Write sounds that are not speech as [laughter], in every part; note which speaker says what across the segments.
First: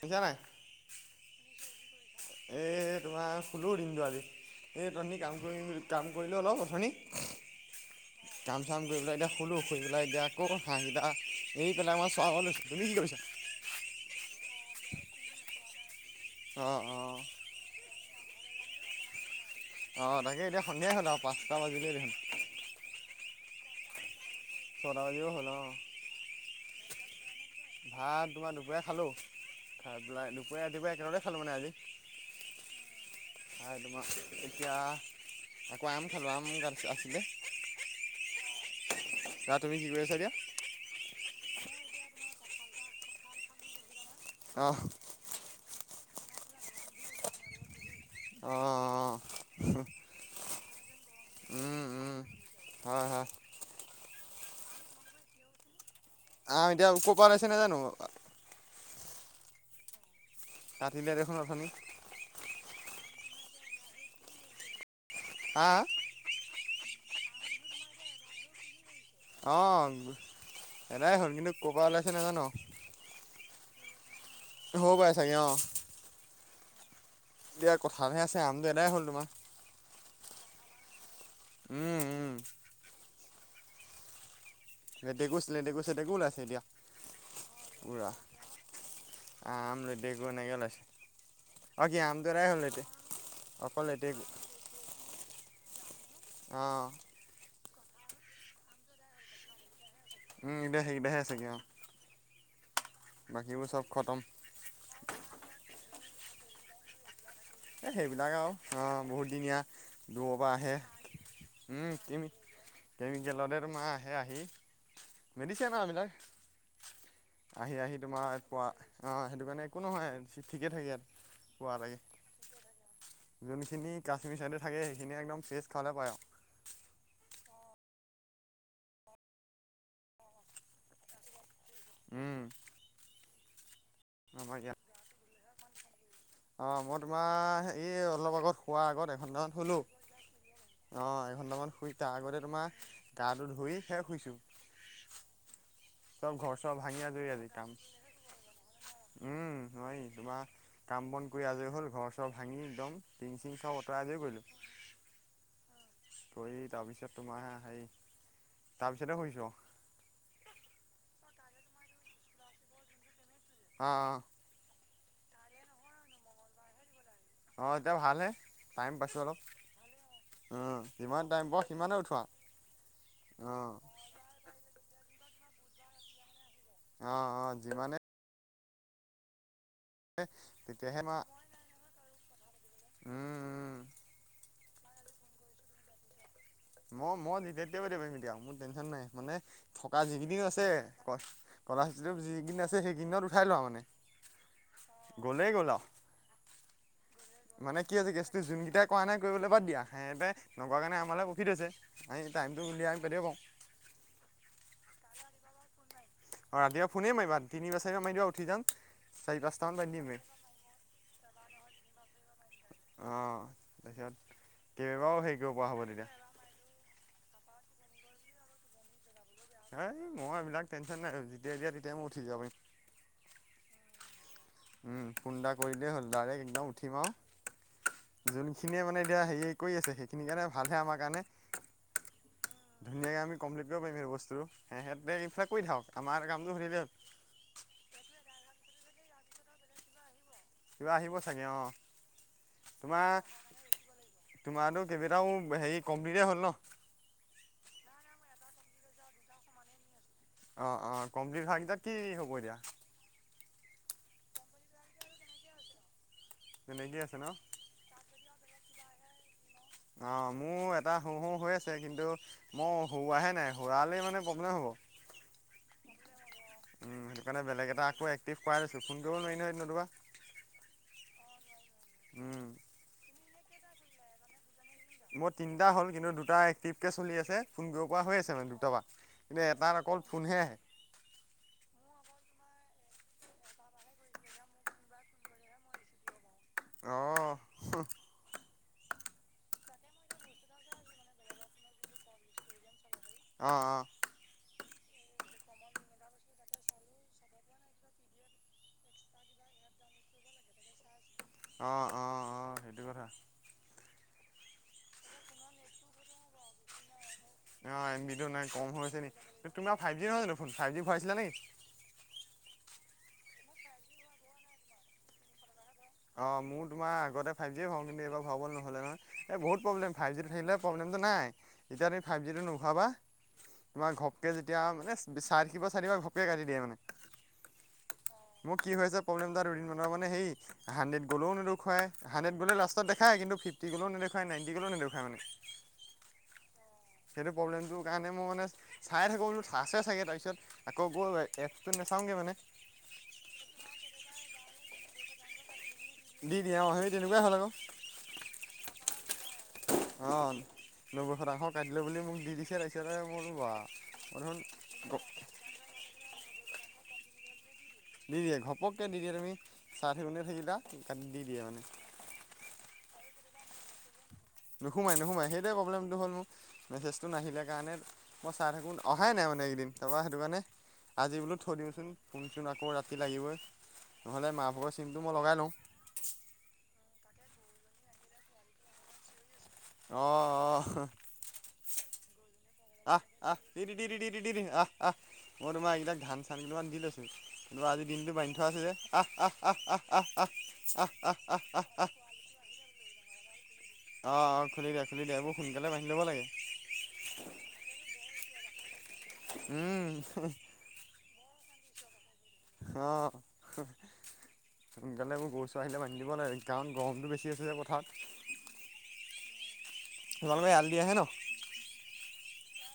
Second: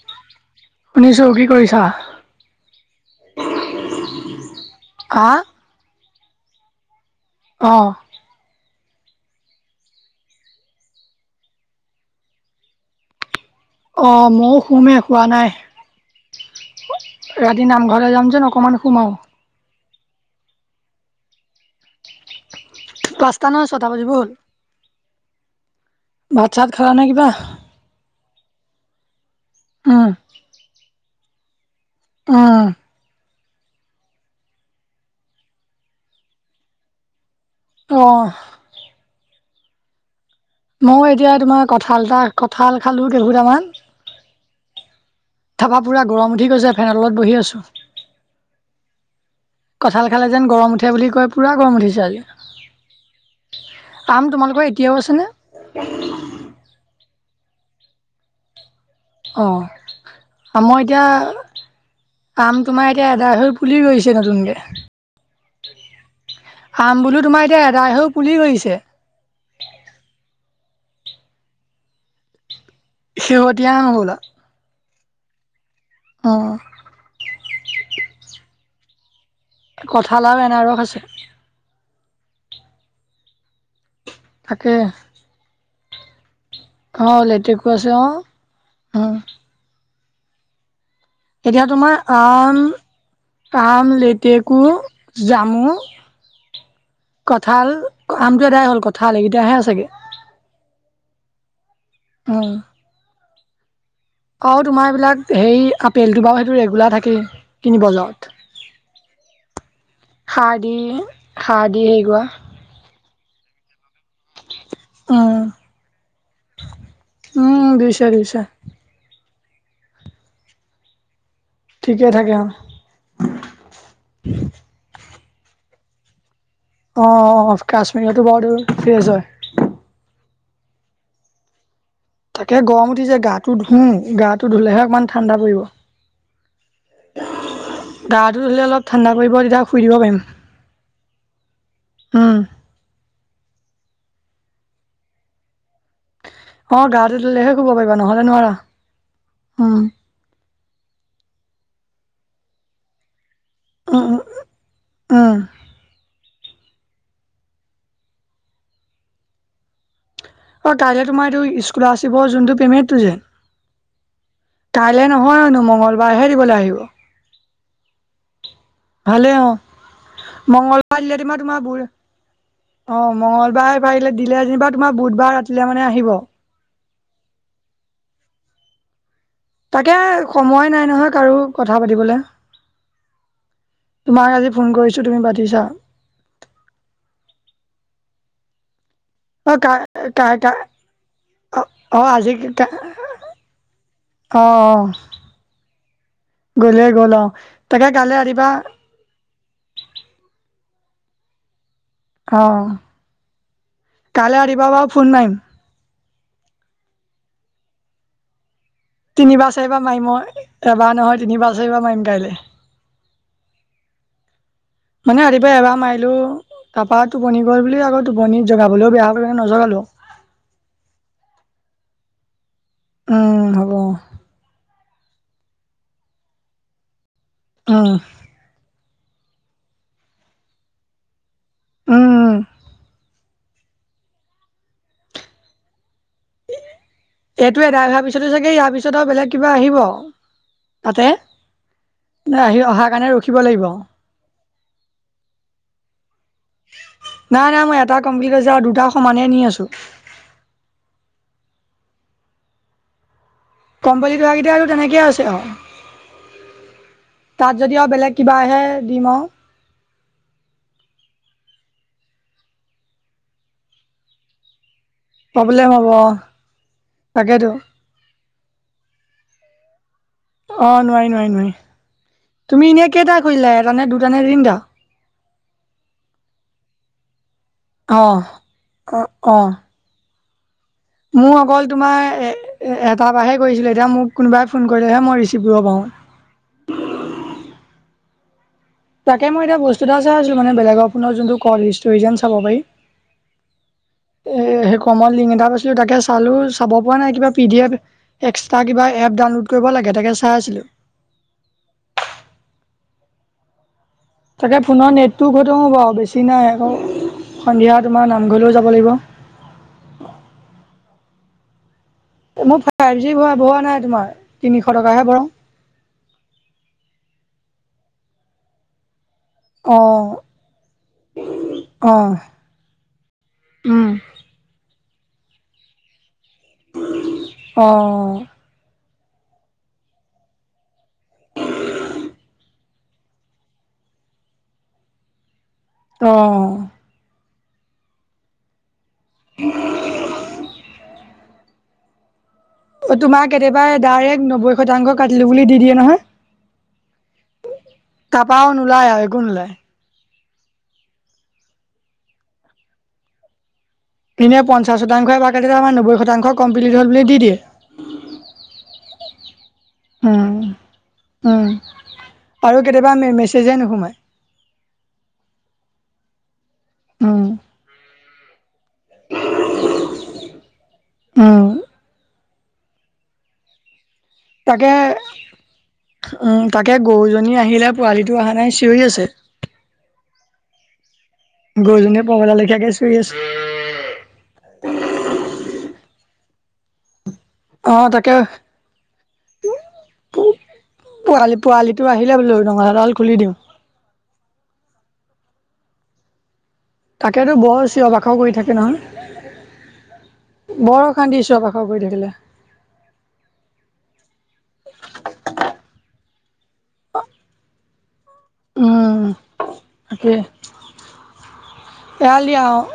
Speaker 1: শুনিছা নাই
Speaker 2: উননিছ [unintelligible]
Speaker 1: এই তোমাৰ খোলো দম দ আজি এই তী
Speaker 2: হা
Speaker 1: কাম কৰি কাম কৰিলোঁ অলপ অথনি
Speaker 2: আহ
Speaker 1: কাম চাম কৰি পেলাই এতিয়া খোলোঁৰি পেলাই এতি আকৌ হাঁহকেইটা এইৰি পেলাই আমাৰ চ লৈছো তুমি কি কৰিছা
Speaker 2: অ ময়ো খুমেই খোৱা নাই
Speaker 1: অঁ অঁ
Speaker 2: ৰাতি নামঘৰ যাম [unintelligible] অকমান সোমাও
Speaker 1: অ তাকে এতিয়া সন্ধিয়াই হ'ল আৰু পাঁচটা বাজিলে দেখোন
Speaker 2: পাঁচটা নহয় ছটা বাজিব হ'ল
Speaker 1: ছটা বাজিব হল
Speaker 2: খোৱা নাই কিবা
Speaker 1: ভাত তোমাৰ দুপৰীয়া খালো খাই পেলাই দুপৰীয়া ৰাতিপুৱাই একেলগৰে খালো মানে আজি
Speaker 2: আহ
Speaker 1: আৰু তোমাৰ এতিয়া আকৌ আম খালোম গ আছিলে
Speaker 2: আহ
Speaker 1: আহ তুমি কি কৰি আছা দিয়া
Speaker 2: মই এতিয়া তোমাৰ কঠাল এটা কঁঠাল খালো কেইঘোটামান
Speaker 1: আহ
Speaker 2: থাবা পুৰা গৰম উঠি গৈছে ফেনতলত বহি আছো
Speaker 1: অঁ
Speaker 2: কঠাল খালে যেন গৰম উঠি উঠে বুলি কয় পুৰা গম
Speaker 1: উম
Speaker 2: উঠিছে
Speaker 1: উম
Speaker 2: আজি
Speaker 1: হয় হয়
Speaker 2: আম তোমালোকৰ এতিয়াও আছে নে
Speaker 1: অ এতিয়া উপ পালছে নে জান [unintelligible]
Speaker 2: অ মই
Speaker 1: কাটিলে দেখোন অথনি
Speaker 2: এতিয়া আম তোমাৰ এতি এতিয়া আদা হৈ পুলি গৈছে নতুনকে
Speaker 1: হা
Speaker 2: আম বোলো তোমাৰ এতিয়া ই এদাই হৈ পুলি গৈছে
Speaker 1: অ এটাই হ'ল কিন্তু ক' পৰা ওলাইছে নাজানো
Speaker 2: শেহতীয়া নহ'লা
Speaker 1: হব পাই ছাগে অ [unintelligible]
Speaker 2: অঁ
Speaker 1: এতিয়া কঠালহে আছে আমতো এদাই হ'ল তোমাৰ
Speaker 2: কঁঠালাও এন আৰস আছে [unintelligible]
Speaker 1: উম উম
Speaker 2: তাকে
Speaker 1: লেটেকো ছেটেকো ওাইছে এতিয়া
Speaker 2: অ লেটেকো আছে অ
Speaker 1: পুৰা
Speaker 2: [unintelligible]
Speaker 1: দেগ ব নাই গলছে [unintelligible]
Speaker 2: এতিয়া তোমাৰ আম আম লেটেকু জামু
Speaker 1: অ
Speaker 2: কঁঠাল আমটো এদাই হল কঠাল এইকেইটাহে আচেগে
Speaker 1: উম এতিয়া সেইগেইটাহে আছেনে আও [unintelligible]
Speaker 2: উ
Speaker 1: বাকীবোৰ চব খতম
Speaker 2: অ তোমাৰ এইবিলাক সেই আপেলটো বাৰু সেইটো ৰেগুলাৰ থাকেই কিনিব
Speaker 1: এই
Speaker 2: যাওঁত
Speaker 1: সেইবিলাক আৰু বহুতদিনীয়া দূৰৰ পৰা
Speaker 2: সাৰ
Speaker 1: আহে
Speaker 2: দি সাৰ দি হেৰি কৰা
Speaker 1: কেমিকেলৰে মাহ আহে আহি [unintelligible]
Speaker 2: উম,
Speaker 1: মেডিচিন আৰু এবিলাক
Speaker 2: উম,
Speaker 1: আহি- আহি
Speaker 2: দিছে
Speaker 1: তোমাৰ
Speaker 2: দিছে
Speaker 1: পুৱ আহ [unintelligible] সেইটো কাৰণে একো নহয় ঠিকে থাকে ইয়াত। পোৱা লাগে
Speaker 2: ঠিকে থাকে
Speaker 1: যোনখিনি কাশ্মীৰ চাইডে থাকে সেইখিনি একদম ফ্ৰেচ খাবলে পায় আৰু
Speaker 2: অ কাশ্মীৰটো বৰ ফ্ৰেছ হয় [unintelligible]
Speaker 1: উম
Speaker 2: উম গাটো
Speaker 1: আমাৰ ইয়াত
Speaker 2: ধুলেহে অকমান ঠাণ্ডা পৰিব
Speaker 1: অ মই তোমাৰ হে অলপ
Speaker 2: গাটো
Speaker 1: আগত
Speaker 2: ধুলে
Speaker 1: হোৱাৰ
Speaker 2: ঠাণ্ডা
Speaker 1: আগত
Speaker 2: পৰিব
Speaker 1: এঘন্টামান
Speaker 2: তেতিয়া
Speaker 1: হলো
Speaker 2: শুই দিব পাৰিম
Speaker 1: অ এঘন্টামান শুই তাৰ
Speaker 2: উম
Speaker 1: আগতে তোমাৰ গাটো ধুই সে শুইছো ঘৰ চৰ
Speaker 2: অ
Speaker 1: ভাঙি
Speaker 2: গাতে
Speaker 1: আজৰি আজি
Speaker 2: ললেহে শুব
Speaker 1: কাম
Speaker 2: পাৰিবা নহ'লে নোৱাৰা
Speaker 1: উম হয় তোমাৰ কাম বন কৰি আজৰি হ'ল ঘৰ চব ভাঙি একদম টিং চিং চব আঁতৰাই
Speaker 2: উম উম
Speaker 1: আজৰি গলো
Speaker 2: উম
Speaker 1: [unintelligible] কৰি তাৰ পিছত তোমাৰে হেৰি তাৰপিছতে শুইছো [unintelligible]
Speaker 2: অ কাইলে তোমাৰ যোনটো পেমেণ্টটো যে [unintelligible]
Speaker 1: আহ আহ
Speaker 2: কাইলৈ নহয়নো মঙ্গলবাৰহে দিবলৈ আহিব [unintelligible]
Speaker 1: অ এতিয়া ভাল টাইম পাইছো অলপ অ'
Speaker 2: মঙলবাৰ দিলে
Speaker 1: যিমান টাইম
Speaker 2: তোমাৰ
Speaker 1: পাওঁ
Speaker 2: ব [unintelligible]
Speaker 1: সিমানে উঠোৱা
Speaker 2: অ
Speaker 1: অ'
Speaker 2: মঙ্গলবাৰে পাৰিলে দিলে যেনিবা তোমাৰ বুধবাৰ ৰাতিলে মানে আহিব [unintelligible]
Speaker 1: অ অ যিমানে
Speaker 2: তাকে সময় নাই
Speaker 1: তেতিয়াহে
Speaker 2: নহয়
Speaker 1: মই
Speaker 2: কাৰো কথা পাতিবলে
Speaker 1: উম
Speaker 2: তোমাক আজি ফোন কৰিছোঁ তুমি পাতিছা।
Speaker 1: মই মই যেতিয়া তেতিয়া পাতিব পাৰো বাৰু মোৰ টেনচন নাই [unintelligible] মানে
Speaker 2: অ কা
Speaker 1: থকা
Speaker 2: কা
Speaker 1: যিকেইদিন
Speaker 2: কা
Speaker 1: আছে কলা
Speaker 2: অ আজি কা
Speaker 1: যিকেইদিন আছে সেইকেইদিনত উঠাই লোৱা আৰু মানে
Speaker 2: অ অ
Speaker 1: [unintelligible] গ'লে গোল আৰু [unintelligible]
Speaker 2: গলে গ'ল আও
Speaker 1: মানে কি আ হৈছে গেছটো জোনকেইটাই কৰা নাই কৰিবলৈ বাদ দিয়া সেহতে নকৰা কাৰণে আমাৰে [unintelligible] থৈছে
Speaker 2: অ কাইলৈ ৰাতিপুৱা বাৰু ফোন মাৰিম।
Speaker 1: অ ৰাতিপুৱা ফোনেই মাৰিবা তিনি বাৰ চাৰিবাৰ মাৰিবা উঠি যাম। চাৰি পাঁচটামান
Speaker 2: তিনিবাৰ-চাৰিবাৰ
Speaker 1: বান্ধি
Speaker 2: মাৰিম অ
Speaker 1: দিমেই
Speaker 2: এবাৰ নহয় তিনিবাৰ- চাৰিবাৰ মাৰিম কাইলে।
Speaker 1: অঁ তাৰপিছত কেইবাবাৰো
Speaker 2: মানে
Speaker 1: হেৰি
Speaker 2: ৰাতিপুৱা
Speaker 1: কৰিব পৰা
Speaker 2: এবাৰ
Speaker 1: হ'ব তেতিয়া
Speaker 2: মাৰিলো তাৰপা। টোপনি গল বুলি ভাবিলো টোপনিত জগাবলৈও বেয়া কাৰণে নজগালো
Speaker 1: এই মই এইবিলাক টেনশ্যন নাই যেতিয়াই দিয়া তেতিয়াই মই উঠি যাব পাৰিম।
Speaker 2: উম হ'ব
Speaker 1: উম ফোন এটা কৰিলেই হ'ল ডাইৰেক্ট একদম উঠিম
Speaker 2: উম
Speaker 1: আৰু যোনখিনিয়ে মানে হে কৰি আছে সেইখিনি কাৰণে ভালহে আমাৰ কাৰণে
Speaker 2: উম
Speaker 1: ধুনীয়াকে আমি কমপ্লিট কৰিব পাৰিম সেই বস্তু। সেহেতে এই বিলাক কৰি থাকক আমাৰ কামটো হৈ থাকিলে হল
Speaker 2: এইটোৱে এদাই হাৰ পিছতো চাগে ইয়াৰ পিছত আৰু বেলেগ কিবা আহিব।
Speaker 1: কিবা
Speaker 2: তাতে
Speaker 1: আহিব চাগে অঁ
Speaker 2: আহি অহাৰ কাৰণে ৰখিব লাগিব।
Speaker 1: তোমাৰো কেইবেইটাও হেৰি কম
Speaker 2: নাই নাই মই এটা কমপ্লিট কৰিছো আৰু দুটা সমানেই নি আছো।
Speaker 1: অ অ কমপ্লিট হোৱা গেইটা কি হ'ব এতিয়া
Speaker 2: কম্পলীট হোৱাকেইটা আৰু তেনেকেই আছে আৰু।
Speaker 1: সেনে কেই আছে ন।
Speaker 2: কিবাহে দিম আৰু।
Speaker 1: অ মোৰ এটা হো হু হৈ আছে কিন্তু মই হুৱাহে নাই হোৱালৈ মানে প্ৰব্লেম হ'ব।
Speaker 2: প্ৰব্লেম হ'ব
Speaker 1: উম সেইটো কাৰণে
Speaker 2: তাকেতো
Speaker 1: বেলেগ এটা আকৌ এক্টিভ কৰাই লৈছো ফোনটোও নোৱাৰি নহয়। নতুবা
Speaker 2: অ নোৱাৰি- নোৱাৰি নোৱাৰি
Speaker 1: উম
Speaker 2: তুমি এনে কেইটা কৰিলা এটা নে দুটা নে তিনিটা?
Speaker 1: মোৰ তিনিটা হ'ল কিন্তু দুটা এক্টিভ কে চলি আছে। ফোন গ
Speaker 2: অ
Speaker 1: পৰা হৈ আছে মানে দুটাৰ বা
Speaker 2: অ অ
Speaker 1: কিন্তু এটাত অকল ফোনহে আহে।
Speaker 2: মোৰ অকল তোমাৰ এ এটাৰ পৰাহে কৰিছিলে এতিয়া মোক কোনোবাই ফোন কৰিলেহে মই ৰিচিভ কৰিব পাৰোঁ।
Speaker 1: অহ।
Speaker 2: তাকে মই এতিয়া বস্তু এটা চাই আছিলো মানে বেলেগৰ ফোনত যোনটো কন ষ্টোৰিজিয়াম চাব পাৰি।
Speaker 1: অ অ।
Speaker 2: এ সেই কমত লিংক এটা পাইছিলো তাকে চালো চাব পৰা নাই কিবা পি ডি এফ এক্সট্ৰা কিবা এপ ডাউনলোড কৰিব লাগে একেটাকে চাই আছিলোঁ
Speaker 1: অ অ অ সেইটো কথা।
Speaker 2: তাকে ফোনৰ নেটটো গৈ থাকে বাৰু বেছি নাই আকৌ সন্ধিয়া
Speaker 1: অ এম
Speaker 2: তোমাৰ
Speaker 1: বি টো নাই
Speaker 2: নামঘৰলৈও যাব
Speaker 1: কম
Speaker 2: লাগিব
Speaker 1: হৈছে নে তুমাৰ ফাইভ জি নহয় জানো ফোন ফাইভ জি ভৰাইছিলা নেকি
Speaker 2: মোৰ ফাইভ জি হোৱা ভৰোৱা নাই তোমাৰ তিনিশ টকাহে ভৰাও।
Speaker 1: অ মোৰ তোমাৰ আগতে ফাইভ জি ভৰাও কিন্তু এইবাৰ ভৰোৱা নহ'লে নহয় এই বহুত
Speaker 2: অ
Speaker 1: প্ৰব্লেম ফাইভ জিটো থাকিলে প্ৰব্লেমটো নাই এতিয়া
Speaker 2: অ
Speaker 1: তুমি ফাইভ জিটো নোহোৱা পা
Speaker 2: উম
Speaker 1: তোমাৰ ঘপকে যেতিয়া মানে চাই থাকিব চাই থাকিব ঘপকে কাটি দিয়ে মানে।
Speaker 2: অ
Speaker 1: মোৰ কি হৈছে। প্ৰব্লেম এটা দুদিনমানৰ সেই হাণ্ড্ৰেড' গলো নেদেখুৱাই হাণ্ড্ৰেড গলে লাষ্টত দেখায় কিন্তু ফিফটি গলেও নেদেখাই নাইনটি গলো নেদেখুৱাই মানে।
Speaker 2: অহ।
Speaker 1: সেইটো প্ৰব্লেমটোৰ কাৰণে মই মানে চাই থাকোঁ বোলো আছে চাগে তাৰপিছত আকৌ এপচটোত নেচাওঁগে মানে।
Speaker 2: অ তোমাক কেতিয়া ডাইৰেক্ট নব্বৈ শতাংশ কাটিলো বুলি দি দিয়ে
Speaker 1: দি দিয়ে অ সেই তেনেকুৱাই হ'ল আকৌ
Speaker 2: নহয় তাপাও নোলায় আৰু একো নোলায়।
Speaker 1: অ নব্বৈ শতাংশ কাটিলো বুলি মোক দি দিছে তাৰপিছতে মোৰো বা মই
Speaker 2: এনে পঞ্চাশ
Speaker 1: দেখোন
Speaker 2: শতাংশইকাতি আমাৰ নব্বৈ শতাংশ কমপ্লিট হল বুলি দি দিম।
Speaker 1: দি দিয়ে ঘপককৈ দি দিয়ে তুমি চাই
Speaker 2: উম
Speaker 1: নেথাকিলে মানে কাটি দি দিয়ে মানে।
Speaker 2: আৰু কেতিয়াবা। নিজে নোসোমায়।
Speaker 1: নোসোমাই নোসোমাই সেইটোৱে প্ৰব্লেমটো হ'ল মোক মেছেজটো
Speaker 2: উম
Speaker 1: নাহিলে কাৰণে। মই চাই থাকো অহাই নাই মানে এইকেইদিন তাৰপা সেইটো কাৰণে আজি বোলো
Speaker 2: উম
Speaker 1: থৈ দিওঁচোন। চোন আকৌ ৰাতি লাগিবই। নহ'লে মা ভাগৰ
Speaker 2: তাকে
Speaker 1: চিমটো মই লগাই লওঁ
Speaker 2: উম তাকে গৰুজনী। আহিলে পোৱালিটো অহা নাই চিঞৰি আছে।
Speaker 1: অ অ।
Speaker 2: গৰুজনীয়ে পগলা লেখীয়াকে চিঞৰি
Speaker 1: আহ
Speaker 2: আছে
Speaker 1: আহ টি টি টি টি অহ অহ। মই তোমাৰ এইবিলাক ধান চান কেইটামান দি লৈছো। কি
Speaker 2: অ
Speaker 1: আজি
Speaker 2: তাকে
Speaker 1: দিনটো বান্ধি থোৱা আছিল যে আহ আহ আহ আহ আহ আহ আহ আহ আহ আহ আহ।
Speaker 2: নলঙা ডাল খুলি দিও।
Speaker 1: অ অ খুলি দিয়া খুলি দিয়া এইবোৰ সোনকালে বান্ধি ল'ব লাগে।
Speaker 2: তাকেতেতো বৰ চিঞ বাখৰ কৰি থাকে নহয়।
Speaker 1: উম।
Speaker 2: কান্দি চিৱৰ বাখৰ কৰি থাকিলে।
Speaker 1: অহ। সোনকালে মোৰ গৰু চৰো আহিলে বান্ধি দিব লাগে কাৰণ গৰমটো বেছি আছে যে পথাত।
Speaker 2: উম তাকে
Speaker 1: তোমালোকৰ এৰাল দি আহে ন?
Speaker 2: এৰালি আৰু।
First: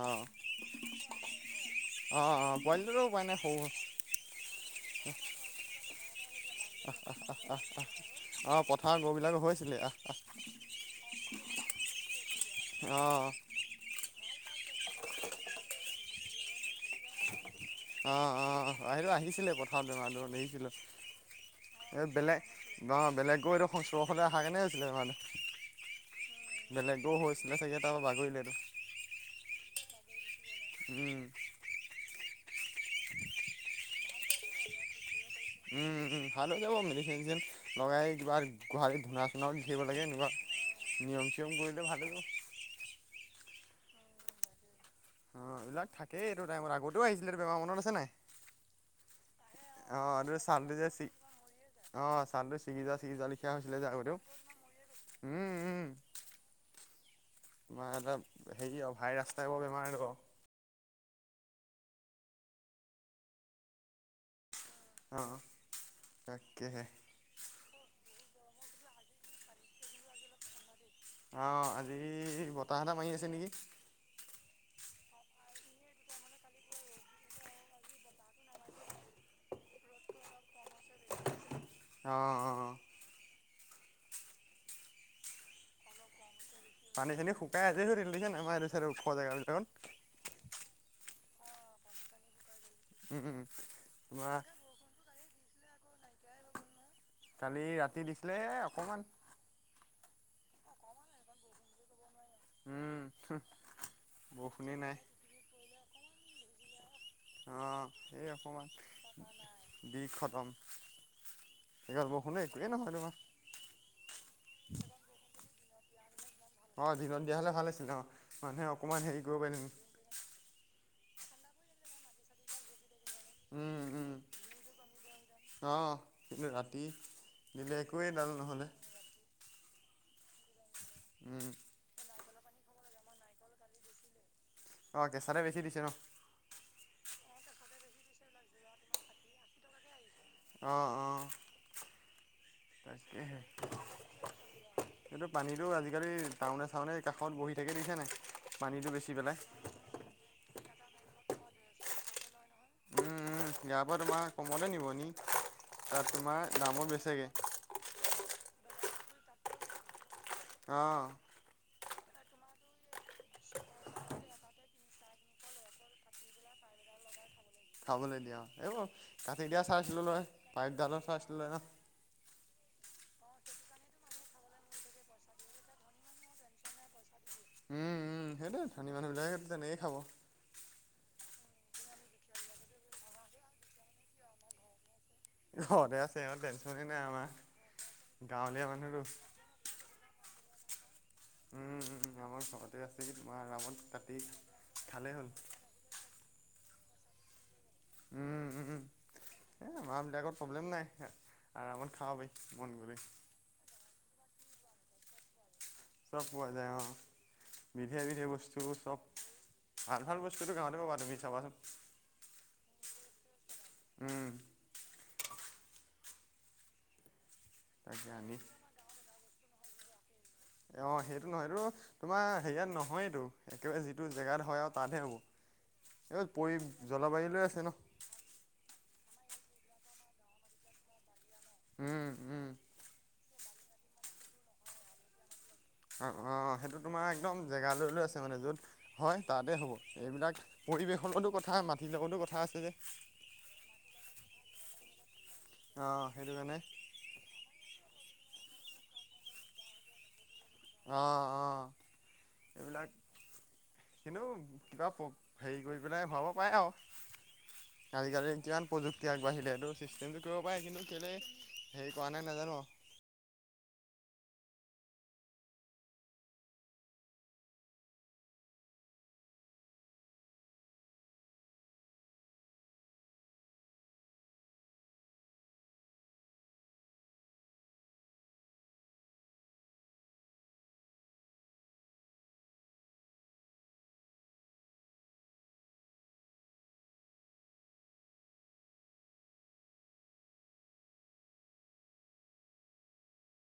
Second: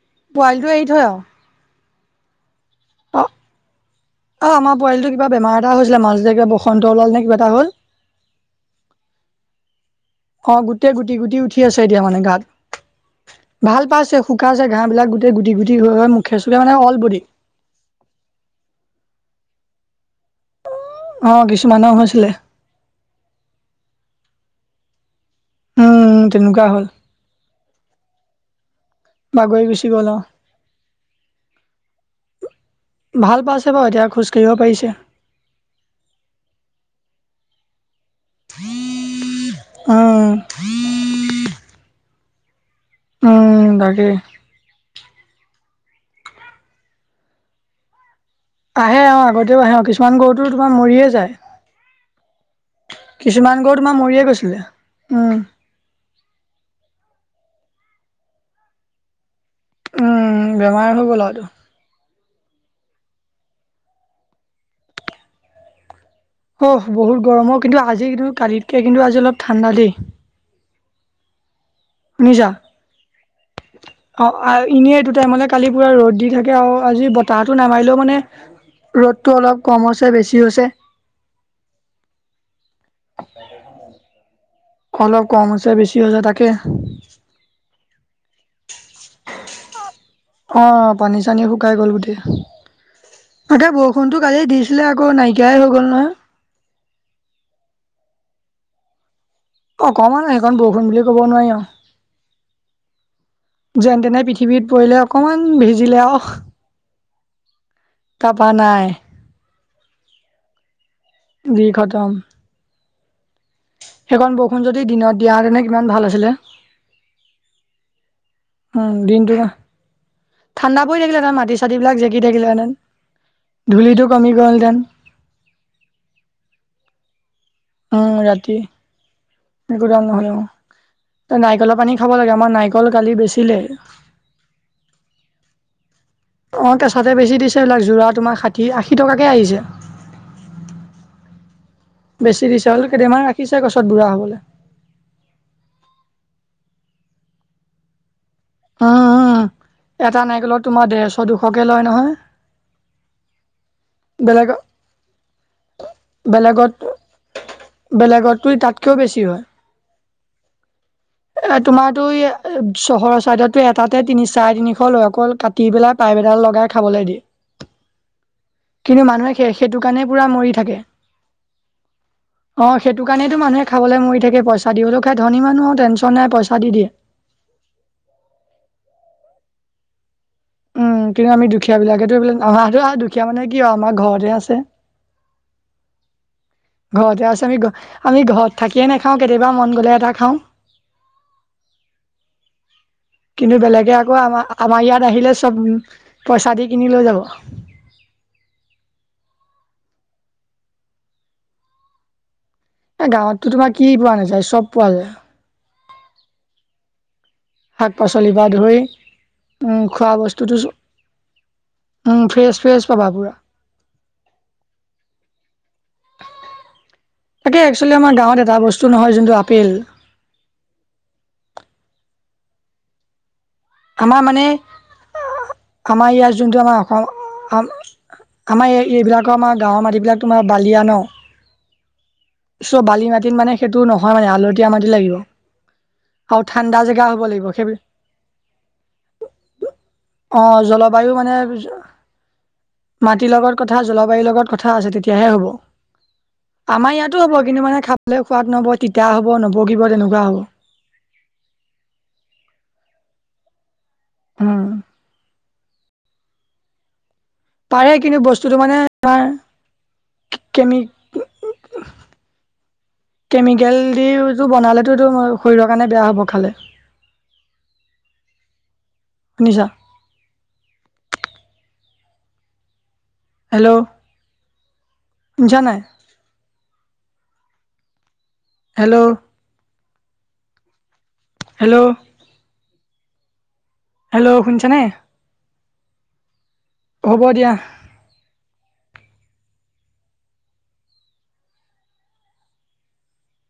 Speaker 1: অ',
Speaker 2: পোৱালিটো এৰি থয় আৰু।
Speaker 1: অ অ। পোৱালিটোতো
Speaker 2: অ
Speaker 1: উপায় নাই সৰু
Speaker 2: অ আমাৰ পোৱালিটো কিবা বেমাৰ এটা হৈছিলে মাজ। বসন্ত ওলালে নে কিবা এটা হ'ল।
Speaker 1: অ', পথাৰৰ গৰুবিলাক হৈছিলে অ',
Speaker 2: অ গোটেই গুটি গুটি উঠি আছে এতিয়া মানে গাত।
Speaker 1: অ',
Speaker 2: ভাল পাইছে শুকাইছে ঘাঁ বিলাক গোটেই গুটি গুটি হৈ মুখে চুখে মানে অল বডি
Speaker 1: আহ অ আহিলো আহিছিলে পথাৰ বেমাৰ আহিছিলো।
Speaker 2: অ কিছুমানৰ
Speaker 1: এই
Speaker 2: হৈছিলে
Speaker 1: বেলেগ ব বেলেগ গৈ এইটো চশলে অহা কেনে হৈছিলে মানে।
Speaker 2: অ
Speaker 1: বেলেগবোৰ হৈছিলে চাগে তাৰপা বাগৰিলে
Speaker 2: বাগৰি গুচি গ'ল অ
Speaker 1: তোৰ। উম।
Speaker 2: ভাল পাইছে বাৰু এতিয়া খোজকাঢ়িব পাৰিছে।
Speaker 1: উম উম ভাল হৈ যাব মেডিচিন- চেডিচিন লগাই। কিবা গোহালি ধূনা চুনাও লিখিব লাগে এনেকুৱা
Speaker 2: উম
Speaker 1: নিয়ম চিয়ম কৰিলে ভাল হৈ যাব।
Speaker 2: উম তাকে।
Speaker 1: অঁ এইবিলাক থাকেই এইটো টাইমত আগতেও আহিছিলে বেমাৰ মনত আছে নাই।
Speaker 2: আহে আহ আগতেও আহে অ কিছুমান গৰুটো তোমাৰ মৰিয়ে যায়।
Speaker 1: চালটো চিগিজা চিগিজা লিখিয়া
Speaker 2: কিছুমান
Speaker 1: হৈছিলে
Speaker 2: গৰু
Speaker 1: যে
Speaker 2: তোমাৰ
Speaker 1: আগতেও
Speaker 2: মৰিয়ে গৈছিলে
Speaker 1: উম উম। তোমাৰ হেৰি অ ভাইৰাছ। টাইপৰ বেমাৰ এইটো অ'
Speaker 2: উম বেমাৰ হৈ গ'ল আৰু তো।
Speaker 1: অহঁ।
Speaker 2: অ বহুত গৰমৰ কিন্তু আজি কিন্তু কালিতকে কিন্তু আজি অলপ ঠাণ্ডা দেই।
Speaker 1: অ আজি
Speaker 2: শুনিছা
Speaker 1: বতাহ এটা মাৰি আছে নেকি।
Speaker 2: অ এনেই এইটো টাইমলৈ কালি পুৰা ৰ'দ দি থাকে আৰু আজি বতাহতটো নামাৰিলেও মানে। ৰ'দটো অলপ কম হৈছে বেছি হৈছে।
Speaker 1: অ' অ'
Speaker 2: [unintelligible] অলপ কম হৈছে বেছি হৈছে তাকে।
Speaker 1: পানী চানী শুকাই আছে সুৰিছে ন আমাৰ ওখোৱা জেগা ভিতৰত।
Speaker 2: অ পানী চানী শুকাই গ'ল গোটেই।
Speaker 1: উম উম
Speaker 2: তাকে বৰষুণতটো
Speaker 1: তোমাৰ
Speaker 2: কালিয় দিছিলে আকৌ নাইকিয়াই হৈ গ'ল নহয়।
Speaker 1: কালি ৰাতি দিছিলে অকমান।
Speaker 2: অকমান সেইখন বৰষুণ বুলি ক'ব নোৱাৰি
Speaker 1: উম
Speaker 2: আৰু। যেন তেনে পৃথিৱীত
Speaker 1: বৰষুণেই নাই
Speaker 2: পৰিলে অকমান ভিজিলে আহ।
Speaker 1: অ এই অকণমান দি খতম। সেই জাক বৰষুণে একোৱে নহয় তোমাৰ।
Speaker 2: সেইকন বৰষুণ যদি দিনত দিয়া তেনে কিমান ভাল আছিলে।
Speaker 1: অ দিনত দিয়া হ'লে ভাল আছিলে অ মানুহে
Speaker 2: উম
Speaker 1: অকমান হেৰি কৰিব পাৰিলো।
Speaker 2: হৈ থাকিলে হেতেন মাটি চাটিবিলাক জেগি থাকিলে হেতেন।
Speaker 1: উম
Speaker 2: ধূলিটো
Speaker 1: উম
Speaker 2: কমি গ'ল হেতেন।
Speaker 1: অ কিন্তু ৰাতি দিলে একোৱেই ডাল নহ'লে।
Speaker 2: একো ডাল নহয় অ
Speaker 1: উম
Speaker 2: নাৰিকলৰ পানী খাব লাগে আমাৰ নাৰিকল কালি বেচিলে।
Speaker 1: অ কেচাতে বেছি দিছে ন।
Speaker 2: অ কেচাতে বেছি দিছে এইবিলাক যোৰা তোমাৰ ষাঠি আশী টকাকৈ আহিছে।
Speaker 1: অঁ অঁ
Speaker 2: বেছি দিছে হ'লে কেইদিমান ৰাখিছে গছত বুঢ়া হ'বলৈ।
Speaker 1: এইটো পানীটো আজিকালি টাউনে চাউনে এই কাষত বহি থাকে দিছে নাই।
Speaker 2: উম
Speaker 1: পানীটো বেচি পেলাই
Speaker 2: হম এটা নাইকলত তোমাৰ ডেৰশ দুশকে লয় নহয়।
Speaker 1: উম উম গা পা তোমাৰ
Speaker 2: বেলেগত
Speaker 1: কমতে নিব নি তাত তোমাৰ দামো লৈছে
Speaker 2: বেলেগত তাতকৈও বেছি হয়।
Speaker 1: অ
Speaker 2: এ তোমাৰ তো ই চহৰৰ চাইদতো এটাতে তিনি চাৰে তিনিশ লৈ অকল কাটি পেলাই পাই। লগাই খাবলৈ দিয়ে
Speaker 1: খাবলৈ দিয়া অ এইবোৰ
Speaker 2: কিন্তু মানুহে
Speaker 1: কাটি
Speaker 2: সেই
Speaker 1: দিয়া
Speaker 2: সেইটো কাৰণে
Speaker 1: চাইছিলোঁ
Speaker 2: পুৰা
Speaker 1: নহয়
Speaker 2: মৰি থাকে।
Speaker 1: পাইপ ডালৰ চাইছিলোঁ নহয়।
Speaker 2: অ সেইটো কাৰণেইেতো মানুহে খাবলৈ মৰি থাকে পইচা দি সেইো খাই ধনী মানুহ টেনচন নাই পইচা দি দিয়ে
Speaker 1: উম উম সেইটো ধনী মানুহ বিলাকে তেনেকে খাব।
Speaker 2: উম কিন্তু আমি দুখীয়া বিলাকেতো বোলে অহাটো আহ দুখীয়া মানে কি হয় আমাৰ ঘৰতে আছে।
Speaker 1: ঘৰতে আছে অ দে-
Speaker 2: ঘৰতে আছে আমি আমি ঘৰত থাকিয়ে
Speaker 1: মানুহটো
Speaker 2: নাখাওঁ কেতিয়াবা মন গলে এটা খাওঁ।
Speaker 1: উম উমম আমাৰ খত
Speaker 2: কিন্তু বেলেগে আকৌ আমাৰ আমাৰ ইয়াত
Speaker 1: খালেই হ'ল
Speaker 2: আহিলে চব পইচা দি কিনি লৈ যাব
Speaker 1: উম উম আমাৰ বিলাকত প্ৰব্লেম নাই আৰামত খাব প
Speaker 2: এ গাঁৱততো তোমাৰ কি পোৱা নাযায় চব পোৱা যায়
Speaker 1: চব পোৱা যায় অ
Speaker 2: শাক
Speaker 1: বিধে বিধে
Speaker 2: পাচলিৰ পৰা
Speaker 1: বস্তু
Speaker 2: ধৰি
Speaker 1: চব
Speaker 2: উম
Speaker 1: ভাল
Speaker 2: খোৱা
Speaker 1: ভাল বস্তুটো
Speaker 2: বস্তুতটো
Speaker 1: গাঁৱতে পাবা তুমি চাবাচোন
Speaker 2: উম ফ্ৰেছ ফ্ৰেছ পাবা পুৰা
Speaker 1: উ
Speaker 2: তাকে একচোৱেলি আমাৰ গাঁৱত এটা বস্তু নহয় যোনটো আপেল
Speaker 1: অ সেইটো নহয় এইটো তোমাৰ হেৰিয়াত নহয়তো একেবাৰে যিটো
Speaker 2: আমাৰ মানে
Speaker 1: জেগাত হয় আৰু তাতহে হ'ব
Speaker 2: আমাৰ
Speaker 1: এই
Speaker 2: ইয়াত
Speaker 1: পৰি
Speaker 2: যোনটো আমাৰ অসম
Speaker 1: জলবায়ু লৈ আছে ন
Speaker 2: আমাৰ ইয়াত এইবিলাকৰ আমাৰ গাঁৱৰ মাটিবিলাক তোমাৰ বালিয়া ন
Speaker 1: উম উ
Speaker 2: চব বালি মাটিত মানে সেইটো নহয় মানে আলতীয়া মাটি লাগিব
Speaker 1: অ অ
Speaker 2: আৰু
Speaker 1: অ সেইটো
Speaker 2: ঠাণ্ডা
Speaker 1: তোমাৰ
Speaker 2: জেগা হ'ব
Speaker 1: একদম
Speaker 2: লাগিব সেই
Speaker 1: জেগালৈ লৈ আছে মানে যত হয় তাতে হ'ব এইবিলাক
Speaker 2: অ
Speaker 1: পৰি
Speaker 2: জলবায়ু মানে মাটিৰ লগত কথা জলবায়ুৰ লগত কথা আছে তেতিয়াহে হ'ব
Speaker 1: অ সেইটো কাৰণে
Speaker 2: আমাৰ ইয়াতো হ'ব কিন্তু মানে খাব পোৱাত নব তিতা হ'ব নপকিপ তেনেকোৱা হ'ব
Speaker 1: অ অ এইবিলাক কিন্তু
Speaker 2: উম
Speaker 1: কিবা হেৰি কৰি পেলাই ভৰাব পাৰে। আৰু
Speaker 2: পাৰে কিন্তু
Speaker 1: আজিকালি
Speaker 2: বস্তুটো
Speaker 1: কিমান
Speaker 2: মানে
Speaker 1: প্ৰযুক্তি
Speaker 2: আমাৰ
Speaker 1: আগবাঢ়িলে সেইটো চিষ্টেমটো কৰিব পাৰেি
Speaker 2: কেমি
Speaker 1: কিন্তু কেলে হেৰি কৰা নাই নাজ- জান
Speaker 2: কেমিকেল- টো বনালেতো এইটো শৰীৰৰ কাৰণে বেয়া হ'ব খালে- শুনিছা। হেল্ল' শুনিছা নাই- হেল্ল' হেল্ল' হেল্ল' শুনিছা নাই? হ'ব দিয়া।